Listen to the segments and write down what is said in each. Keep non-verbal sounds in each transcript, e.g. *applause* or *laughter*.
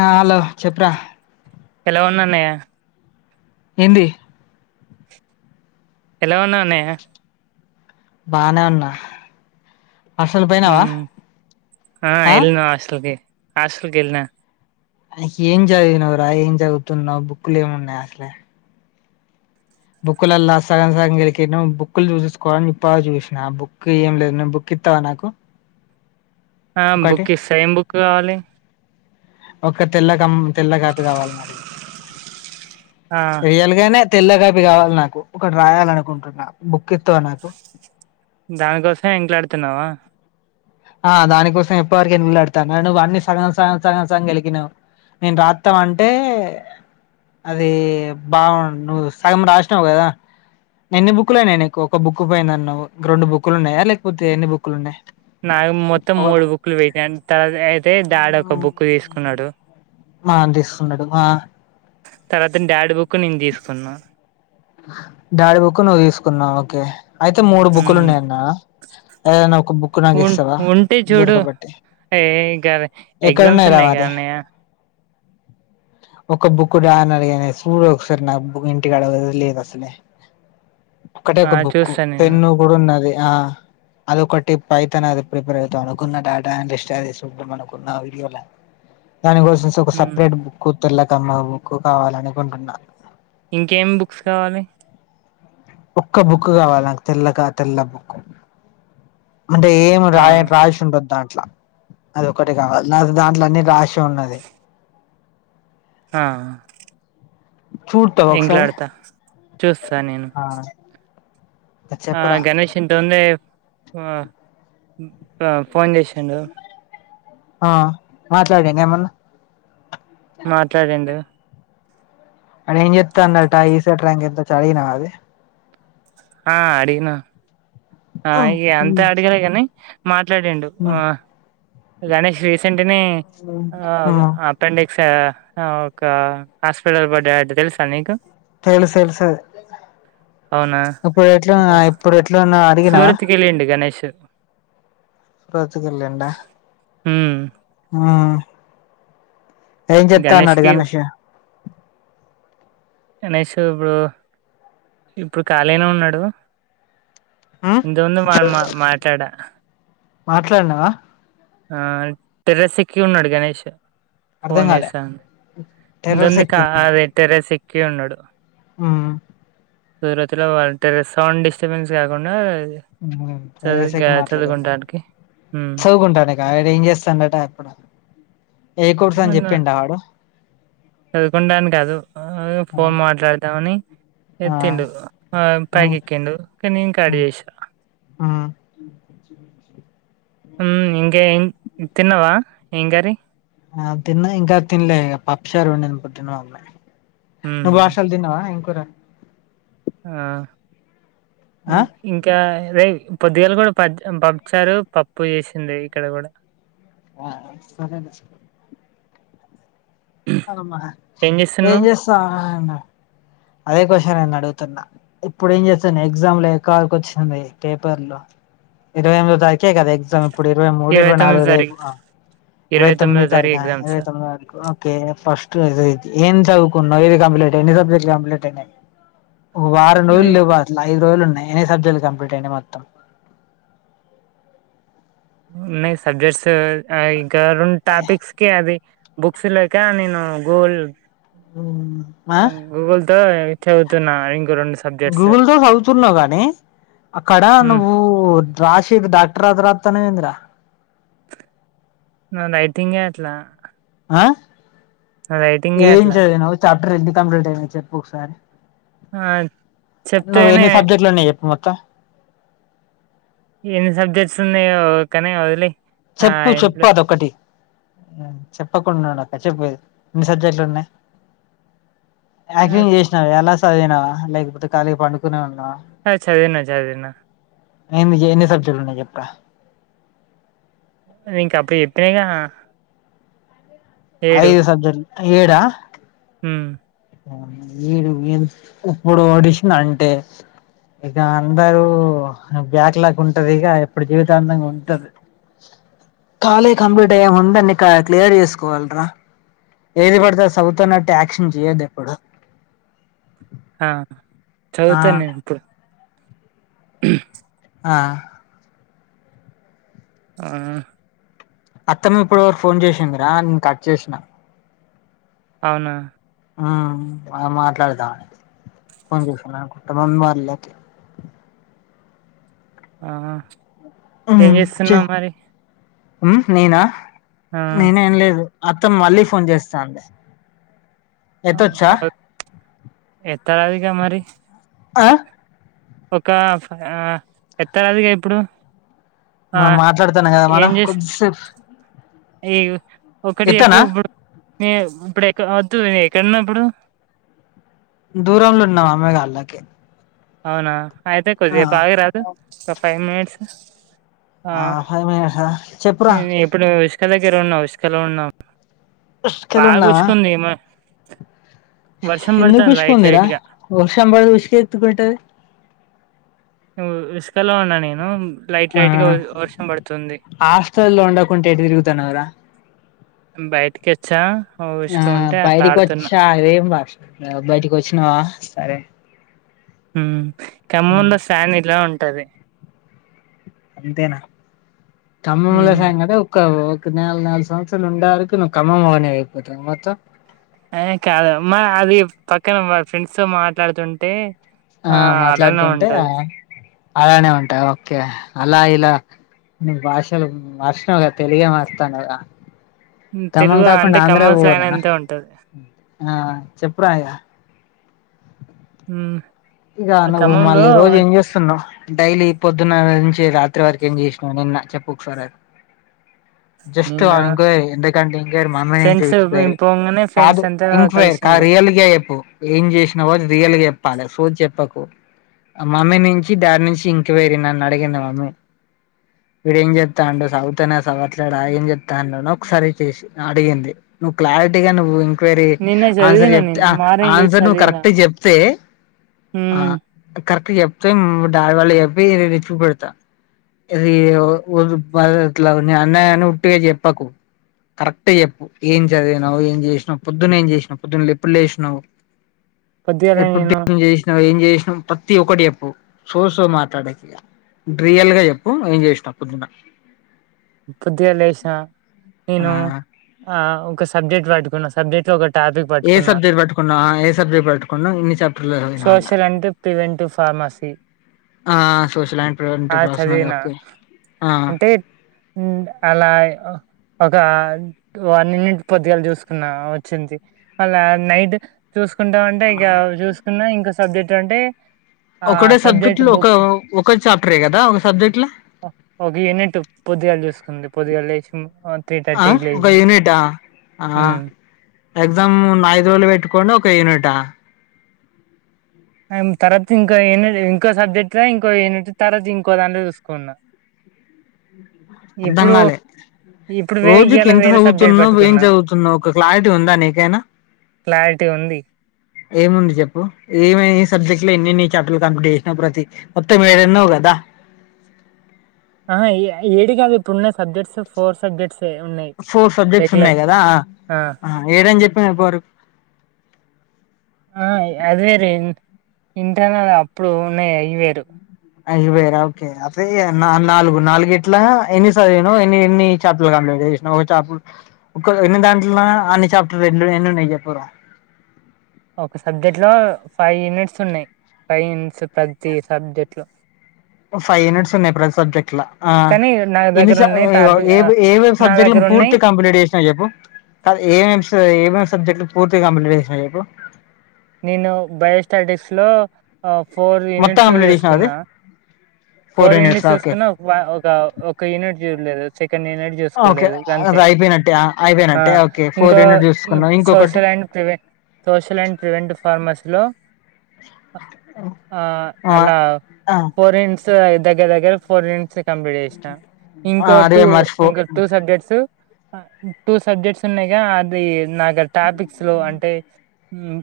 ఆ హలో చెప్పురా ఎలా ఉన్నాన్నయ్య ఏందీ ఎలా ఉన్నావ్ అన్నయ్య బానే ఉన్నా హాస్టల్ పోయినావా మ్ ఆ ఎల్నా హాస్టల్కి హాస్టల్కి ఎల్నా అ ఏం చదివినవరా ఏం చదువుతున్నావ్ బుక్ లు ఏమున్నాయి అసలే బుక్లల్లల్లా సగం సగం గెలికి నువ్ సంకేతాలు చూసుకోవాలనిప్ప చూసిన బుక్ ఏం లేదు నేన్ బుక్ ఇత్తవా నాకు ఆ ఒకటి బుక్కిస్త ఏమ్ బుక్ కావాలి ఒక తెల్ల కం తెల్ల కాపీ కావాలని అడిగితే ఆ రియల్గానే తెల్ల కాపి కావాలి నాకు ఒకటి రాయాల అనుకుంటున్నా బుక్ ఇత్తావ నాకు దానికోసంమే ఇంట్లాడుతున్నావా ఆ దానికోసమే ఇప్పటివరకే ఎతుకులాడుతున్నా నువ్వు అన్ని సగం సగం ‌సగం గెలికిినావు నేను రాత్తాం అంటే అది బావుండు నువ్వు సగం రాసినావు కదా ఎన్ని బుక్ లయినాయి నీకు ఒక బుక్ పోయిందన్నవు రెండు బుక్ లు ఉన్నాయా లేకపోతే ఎన్ని బుక్ లుఉన్నాయి నాకు మొత్తం మూడు బుక్లు పెట్ట తర్వాత అయితే డాడీ ఒక బుక్ తీసుకున్నాడు మా నాన తీసుకుంటడు తర్వాత డాడీ బుక్ నేను తీసుకున్నా డాడి బుక్ నువ్వు తీసుకున్నావు ఓకే అయితే మూడు బుక్కులు హ్మ్ ఉన్నాయన్న ఏదనా ఒక బుక్ నాకు ఇస్తావా దొరకబట్టి ఏం కాదు ఎగ్జామ్స్ ఎక్కడున్నాయి రా ఉన్నాయి గా మరి అన్నయా ఒక బుక్ రా అనడిగానే చూడు ఒకసారి నా బు ఇంటికాడ వదిలె అసలే ఒక్కటే ఆ ఒక బుక్ చూస్తా నేను పెన్ను కూడా ఉన్నాది ఆ అది ఒకట్టి పైథాన్ అది ప్రిపేర్ అవుతాం అనుకున్న డాటా అండ్ రీ స్టార్ట్ చేసి చూద్దం అనుకున్న వీడియోల దానికోసం ఒక హ్మ్ సపరేట్ బుక్ తెర్లకమ్మ బుక్ కావాల అనుకుంటున్నా ఇంకేమి బుక్స్ కావాలి ఒక్క బుక్ కావాలి నాకు తెల్లగా తెల్ల బుక్ అంటే ఏమి ఆ రాయ రాసి ఉండదు దాం అది ఒకటి కావాలి నాకు దాంట్లో అన్నీ రాసి ఉన్నది ఆ చూడతావా ఒకసారి ఇంట్లొఎడతా చూస్తా నేను ఆ ఆ చెప్పురా గణేష్ ఇంట ఉందే ఆ ఫోన్ చేసాండు ఆ మాట్లాడిండ ఏమన్నా మాట్లాడిండు అని ఏం చెప్తా అన్న టా ఈస ట్రాంక్ ఎంత చదివినవా అది ఆ అడిగిన ఆ ఇగ అంతె అడిగినకాని మాట్లాడిండు ఆ మ్మ్ గణేష్ తీస్ *unintelligible* యా అ ఒక హాస్పిటల్ బెడ్ యర్డ్ తెలుసా నీకు తెలుసు తెలు సది అవునా అప్పుడు ఎట్లాఉన్న ఇప్పుడు ఎట్లుఉన్నా అడిగినావా సూరత్ కెళ్ళిండు గణేష్ *unintelligible* హ్మ్ ఆ ఏం చెత్తా అన్నాడు గణేష్ గణేష్ ఇప్పు ఇప్పుడు ఖాళీగానే ఉన్నాడు మ్మ్ ఇంతవంద మా మా మాట్లాడ మాట్లాడినావా ఆ టెర్రస్ ఎక్కి ఉన్నాడు గణేష్ అర్థం ఫోన్ కాలే చేసా టెర్రస్ ఇంతందిక టెర్రస్ ఎక్కి ఉన్నాడు ఆ సూరతి లో వాంట సౌండ్ డిస్టర్బెన్స్ కాకుండా చదువు టెర్రస్ గా ఎక్కి మాట్లాడింది చదువుకుంటానికి హ్మ్ చదువుకుంటాను గైడ్ ఏం చేస్తాండట అక్కడ ఎ కోర్సు అని చెప్పిండా ఆడు చదువుకుడాను కాదు ఫోన్ మాట్లాడదామని ఆ ఎతిండు ఆ పైకి ఎక్కిండు ఇంకా నేను అడిగేసా ఆ హ్మ్ ఇంగ ఏం తిన్నావా ఏం కర్రీ ఆ తిన్న ఇంకా తినలే పప్పుషారు ఉండింది ఇప్పుడు మా మమ్మీ హ్మ్ నువ్వు బచాల్ తినవా ఏం కూర ఆ ఆ ఇంకా అదే పొద్దుగాలే కూడా ప పప్పుచారు పప్పు చేసింది ఇక్కడ కూడా ఆ సరేలే అ ఏం చేస్తా అదే క్వశ్చన్ నన్ను అడుగు ఇప్పుడు ఏం చేస్తాను ఎగ్జామ్ లో ఎక్కవరకు వచ్చింది పేపర్లు ఎర్రవై ఎనిమిది తరికే కదా ఎగ్జామ్ ఇప్పుడు ఇరవై మూడు ఇరవై తొమ్మిదో నాలుగు రేపూ తారీఖు ఇరవై తొమ్మిది తొమ్మిదో తారీ తారీఖు ఇవై ఎగ్జామ్స్ తొమ్మిదొ తారీకు ఫస్ట్ ఏం చదువుకున్నావు ఏది కంప్లీట్ ఎన్ని సబ్జెక్ట్ కంప్లీట్ అయినాయి ఒక వారం రజులు మరి లేవు అలా ఐదు రోజులు ఉన్నాయి ఎన్ని సబ్జెక్ట్లు కంప్లీట్ అయినా మొత్తం ఉన్నాయి సబ్జెక్ట్స్ ఇంకా రెండు టాపిక్స్ కి అది బుక్స్ లేకా నేను గూగుల్ హ్మ్ ఆ తో ఇది చదువుతున్నా ఇంకో సబ్జెక్ట్స్. గూగుల్ తో చదువుతున్నా కానీ ఆక్కడా హ్మ్. నువ్వు రాశీద్ డాక్టర్ అద్ర తనేవేంద్ర రైటింగే అట్లా ఆ నా రైటింగే ఏం అట్లా. చదినావు చాప్టర్ ఎంత కంప్లీట్ అయింది చెప్పు ఒకసారి ఆ! నువ్ చెప్తేనే ఎన్ని సబ్జెక్ట్లున్నాయి చెప్పు మొత్తం ఏన్ సబ్జెక్ట్స్ని కని వదిలేయి చెప్పు ఆహ్, చెప్పు ఇప్పుడు అదొకటి చెప్పకుండా అక్క చెపోదు ఎన్ని సబ్జెక్ట్లు ఉన్నావా ఆ! యాక్టింగ్ చేసినావ ఎలా చదివినవా లేకపోతే ఖాళీగా పండుకునే ఉన్నావా అ చదివినా చదివినా ఎన్ని ఎన్ని సబ్జెక్ట్లున్నాయి చెప్పు రా ఇంక అప్పుడు చెప్పినాగా ఐదు సబ్జెక్ట్ ఏడా హ్మ్. వీడు వీడు ఇప్పుడు వడిసిన అంటే ఇక అందరూ బ్యాక్ లాక్ ఉంటది ఇగా ఎప్పుడు జీవితాంతం ఉంటది కాలేజ్ కంప్లీట్ అయ్యే ముందు అన్ని క్లియర్ చేసుకోవాలి రా ఏది పడితే చదువుతున్నట్టు యాక్షన్ చెయ్యొద్దు ఎప్పుడు ఆ ఆ చదువుతా నేను ఇప్పుడు ఆ ఆ అత్తమ్మ ఇప్పటివరకు ఫోన్ చేసిందిరా నేను కట్ చేసిన అవునా ఆ మాట్లాడతా ఫోన్ చేసిన *unintelligible* వాళ్లకి ఆహా ఏం ఉమ్ చేస్తున్నావు చెయ్ మరి నేనా ఆ! నేనేం లేదు అత్త మళ్లీ ఫోన్ చేస్తాంది ఎత్తొచ్చా ఎత్తరాదు ఇగ మరి ఆ ఒక ఎత్తరాదుగా ఇప్పుడు ఆ మాట్లాడతానము కదా మనం ఏం చేస్ కొద్దిసేపు ఈ ఒకటి చెప్పు ఎత్తనా ఇప్పుడు ఇప్పుడు ఎ వద్దు క్కడున్నావ్ ఇప్పుడు దూరంలో ఉన్నా అమేగా అల్లాకి అవునా అయితే కొద్దిసేపు ఆగరాదు ఒక ఫైవ్ మినిట్స్ ఆ ఫైవ్ మినిట్స్ ఆ చెప్పురా ఇప్పుడు ఇసుక దగ్గర ఉన్నాం ఇసుకలో ఉన్నాం ఉసుకలో బాగా ఉష్కుంది ఎందుకుష్కుంది రా వర్షం పడి ఉష్కెందుకు ఉంటది ఉష్కలో ఉన్న నేను లైట్ ఆ లైట్గా వర్షం పడుతుంది హాస్టల్లో ఉండకుంటే ఎటు తిరుగుతున్నావురా బయటికి వచ్చా ఆ ఉసుక ఉంటే అట్లా బయటికి ఆడుతున్నా వచ్చా అదేం భాష రా బయటికి వచ్చినవా సరే ఉమ్ ఖమ్మంలో స్లాంగ్ ఇలా ఉంటది అంతేనా ఖమ్మంలో ఉమ్ స్లాంగ్ అంటే ఒక్క నాల్-నాలుగు సంవత్సరాలు ఉండారుకు ఖమ్మం మోనివి నువ్వుఅయిపోతావా మొత్తం ఆ కాదు మా అది పక్కన వ ఫ్రెండ్స్ తో మాట్లాడుతుంటే ఆ అలానే మాట్లాడుతుంటే ఉంటది అలానే ఉంటా ఓకే అలా ఇలా నువ్వు భాషలు మార్షినవ్గా తెలుగే మార్తానవుగా ఖమ్మం తెలుగు కాకుండా అంటే ఆంధ్రాకి ఖమ్మం స్లాంగ్ పోవాల్నా అంతే ఉంటది ఆ చెప్పురా ఇగ ఉమ్ ఇగా నువ్వు మళ్ళీ రోజు ఏం చేస్తున్నావు డైలీ పొద్దున్న రాత్రి వరకు ఏం చేసినావ్ నిన్న చెప్పు ఒకసారి అది జస్ట్ నిన్న ఎంక్వయిరీ ఎందుకంటే మనమీదే ఫ్రెండ్స్ ఎంక్వయిరీ పోంగానే కాదు ఫ్రెండ్స్ అంతా ఇంక్వే కాదు కలిసిండ్రు రియల్గా చెప్పు ఏం చేసినవో అది రియల్ గా చెప్పు చెప్పకు ఆ మమ్మీ నుంచి డాడీ నుంచి ఇంక్వేరీ నన్ను అడిగినవా నువ్ వీడు ఏం చేస్తాండు చదువుతనే చదవట్లేడా ఏం చెప్తాండని ఒకసారి చేసి అడిగింది నువ్వు క్లారిటీగా నువ్వు నిన్న ఆన్సర్ చదివిన చెప్తే నేను ఆ మార్నింగ్ లేసి ఆన్సర్ నువ్వు చదివిన కరెక్ట్ గా చెప్తే ఆ మ్ కరెక్ట్ చెప్తే డాడి వాళ్ళ చెప్పి రిచ్చి పెడతా ఇది మల్ల ఎట్ల నేను అన్న గదా అని ఉట్టిగా చెప్పకు కరెక్ట్ చెప్పు ఏం చదివినవు ఏం చేసినవు పొద్దున్న ఏం చేసినవు పొద్దున్న ఎప్పుడు లేసినవు పొద్దుగాల ఎప్పుడు నేను టిఫిన్ చేస్ ఏం చేసినవు ప్రతి ఒకటి చెప్పు ఇంగా సో సో మాట్లాడకు ఇగా రియల్ గా చెప్పు ఏం చేసినవు పొద్దున్న పొద్దున లేసినా ఆ నేను ఆ ఒక సబ్జెక్ట్ పట్టుకున్నా సబ్జెక్ట్ ఒకటి టాపిక్ ఏ పట్టుకున్నా సబ్జెక్ట్ పట్టుకున్నావు ఏ సబ్జెక్ట్ పట్టుకున్నావు ఇన్ని చాప్టర్లు చదివినావు అందుల social and preventive pharmacy ఆ సోషల్ అండ్ ప్రివెంటివ్ ప్రాస్మసి చదివిన ఓకే ఆ అండ్ అలా ఓ ఒక వన్ యూనిట్ పొద్దుగాల చూసుకున్నా వచ్చింది మళ్ళ నైట్ చూసు చూసుకుంటా ఉంటే ఇగా చూసుకున్నా ఇంకో సబ్జెక్ట్ అంటే ఆహ్, ఒకటే సబ్జెక్ట్ లో ఒక బుక్స్ ఒక చాప్టరే కదా ఒక సబ్జెక్ట్ ల ఒక యూనిట్టు పొద్దుగాల చూసుకుంది పొద్దుగాల లేసి ఆహ్, ఆ ఒక యూనిటా ఆ హ్మ్. ఎగ్జామ్ ఐదు రోజులు పెట్టుకోని ఒక యూనిటా తర్వాత ఇంకో యూనిట్ ఇంకో సబ్జెక్ట్ ల ఇంకో యూనిట్ తర్వాత ఇంకో దాన్లో చూసుకున్నా అర్ధంగాలే ఇప్పుడు వే రోజుకి ఇయాల ఎంత వేరే సబ్జెక్ట్ చదువుతున్నవు ఏం పట్టుకున్నా. చదువుతున్నవు ఒక క్లారిటీ ఉందా నీకైనా క్లారిటీ ఉంది. ఏముంది చెప్పు ఏమై సబ్జెక్ట్ లో ఎన్నేన్ని చాప్టర్ లు కంప్లీట్ చేసినవు ప్రతి మొత్తం ఏడన్నావ్ కదా ఆ ఏ ఏడు కాదు ఇప్పుడున్న subjects four subjects four subjects ఉన్నాయి కదా ఆ ఏడని చెప్ ఎవ్వరు ఆ అది వేరే ఇంటర్నల్ అప్పుడు ఉన్నాయి అవి వేరు అయి వేరా ఓకే అవే నాలుగు నాలుగు ఇట్లా ఎన్ని సదివినవు ఎన్ని ఎన్ని చాప్టర్లు కంప్లీట్ చేసినవు ఒక చాప్టర్ ఒక ఎన్ని దాంట్ల అన్ని చాప్టర్ రెండు ఎన్ని ఉన్నయి చెప్పారా ఒక సబ్జెక్ట్ లో ఫైవ్ యూనిట్స్ ఉన్నాయి ఫైవ్ యూనిట్స్ ప్రతి సబ్జెక్ట్ లో ఫైవ్ యూనిట్స్ ఉన్నాయి ప్రతి సబ్జెక్ట్ లా ఆ కానీ నా ఎన్ని దగ్గర స ఉన్నాయి టాపిక్ ఏ ఏమెమ్ నా సబ్జెక్ట్ లు దగ్గర ఉన్నాయి పూర్తిగా కంప్లీట్ చేసినవు చెప్పు కాదు ఏమ ఏమేమి సబ్జెక్ట్ పూర్తిగా కంప్లీట్ చేసినవు చెప్పు నేను బయోస్టాటిక్స్ లో ఫోర్ మొత్తం యూనిట్స్ కంప్లీట్ చేసినావా అది ఏసుకున్నా ఫోర్ యూనిట్స్ చూసుకున్నా వ ఒక ఒక యూనిట్ చూడలేదు ఇంకా వన్ యూనిట్ ఓకే చూసుకోలేదు గంతే అది అయిపోయినట్టే ఆ, ఆ అయిపోయినట్టే ఓకే ఫోర్ ఇంకో యూనిట్ చూసుకున్నావు ఇంకొకటి social and ప్రివెం social and preventive ఫార్మసీలో ఆ ఆ అలా ఆ ఫోర్ యూనిట్స్ దగ్గర దగ్గర ఫోర్ యూనిట్స్ కంప్లీట్ చేసినా ఆ, ఇంకో అదే టూ మర్చిపో ఇంకో టూ సబ్జెక్ట్స్ టూ సబ్జెక్ట్స్ ఉన్నాయిగా అది నాకు అది టాపిక్స్ లో అంటే ఉమ్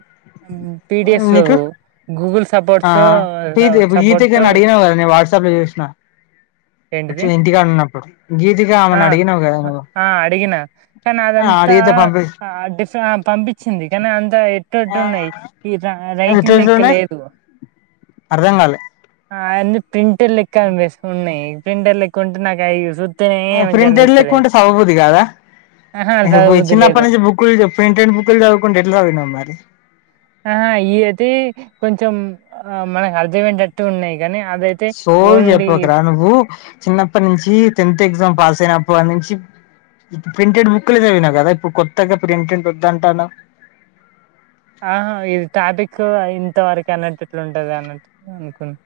నీకు గూగుల్ ఆ సపోర్ట్స్ గీతి సపోర్ట్ తో గీతికను అడిగినవుగా నీ వాట్స్ అప్ లో చూసిన వచ్చి ఏంటిది ఇంటికాడ ఉన్నప్పుడు గీతిక ఆ ఆమెను అడిగినవు కదా నువ్వు అంత అడిగితే పంపి డిఫ పంపించింది కానీ అంత ఎట్ట్ ఎట్టో ఆ, ఉన్నాయి ఈ రైటింగ్ లెక్క ఎట్లెట్లున్నాయి లేదు అర్థం కాలే అన్నీ ప్రింటర్ లెక్క అనిపిస్తున్నాయి ప్రింటర్ లెక్క ఉంటే నాకు అవి చూస్తేనే మంచిగా ప్రింటెడ్ లెక్క అనిపిస్తలేదు ఉంటే చదవబుద్ధి కాదా ఆహా చదవబుద్ధి లేదు. చిన్నప్పటి నుంచి బుక్ ప్రింటెడ్ బుక్ చదువుకుంట్టు ఎట్లా చదివినవ్ మారి ఆహా ఇవి అయితే కొంచెం ఆ మనకు అర్థమయ్యేటట్టు ఉన్నాయి కానీ, అదైతే సోది ఓన్లీ చెప్పకు రా నువ్వు చిన్నప్పటి నుంచి టెన్త్ ఎగ్జామ్ పాస్ అయినప్పటి నుంచి ప్రింటెడ్ బుక్ లే చదివినవ్ కదా ఇప్పుడు కొత్తగా ప్రిమిటెడ్ వద్దంటున్నావు ఆహా ఇది టాపిక్ ఇంతవరకు అన్నటట్లు ఉంటది అన్నట్టు అనుకున్నా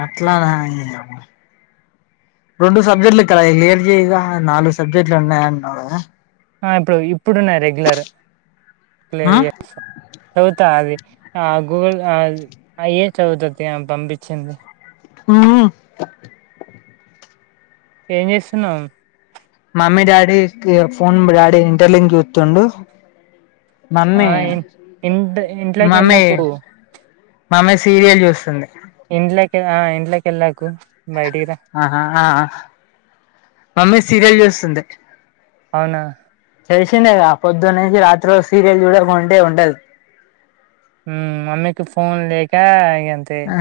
అట్లా నా రెండు సబ్జెక్టులు ఇక్క క్లియర్ చేయదా నాలుగు సబ్జెక్టులు ఉన్నాయన్నాడు ఆ ఇప్పుడు ఇప్పుడు ఉన్న రెగ్యులర్ క్లియర్ చేస్తా చదువుతా అది ఆ గూగుల్ ఆ ఏ చదుతుది పంపించింది హ ఏం చేస్తున్నావ్ mummy daddy phone daddy inter link చూతుండు ఆ ఇ ఇట్ ఇంట్లోకి వెళ్ళకు మామ్మ సీరియల్ చూస్తుంది ఇంట్లోకి మా ఇంట్లోకి వెళ్ళకు ఆహా ఆ మమ్మీ సీరియల్ చూస్తుంది అవునా వచ్చింద పొద్దున్న నుంచి రాత్రి వరకు సీరియల్ చూడకుంటే ఉండదు ఉ మమ్మకి ఫోన్ లేక అంతే ఆ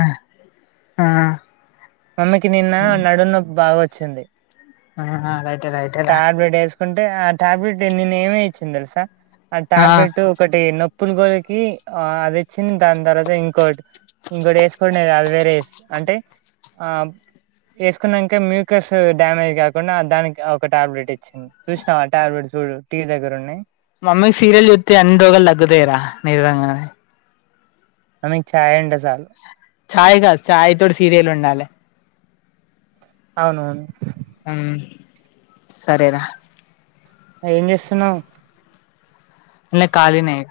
ఆ మమ్మకి నిన్న నడుము నొప్పి బాగా వచ్చింది ఆ రైటే రైటే రా అంటే ఆ టాబ్లెట్ నిన్న ఏమే ఇచ్చింది తెలుసా ఆ టాబ్లెట్ ఒకటి నొప్పుల గోలికి అది ఇచ్చింది దాని తర్వాత ఇంకోటి ఇంకోటి వేసుకోనేది అది వేరే వే అంటే ఆ వేసుకున్నాక మ్యూకస్ డ్యామేజ్ కాకుండా దానికి ఒక టాబ్లెట్ ఇచ్చింది చూసినా ఆ ట్యాబ్లెట్ చూడు టీవి దగ్గర ఉన్నాయి మమ్మీ సీరియల్ చూస్తే అన్ని రోగాలు తగ్గుతాయి రా నిజంగా ఆమెకు చాయ్ ఉంటే చాలు చాయ్ కాదు చాయ్ తోటి సీరియల్ ఉండాలె అవునవును ఉ సరేనా ఏం చేస్తున్నావ్ మల్ల ఖాళీనే అయితే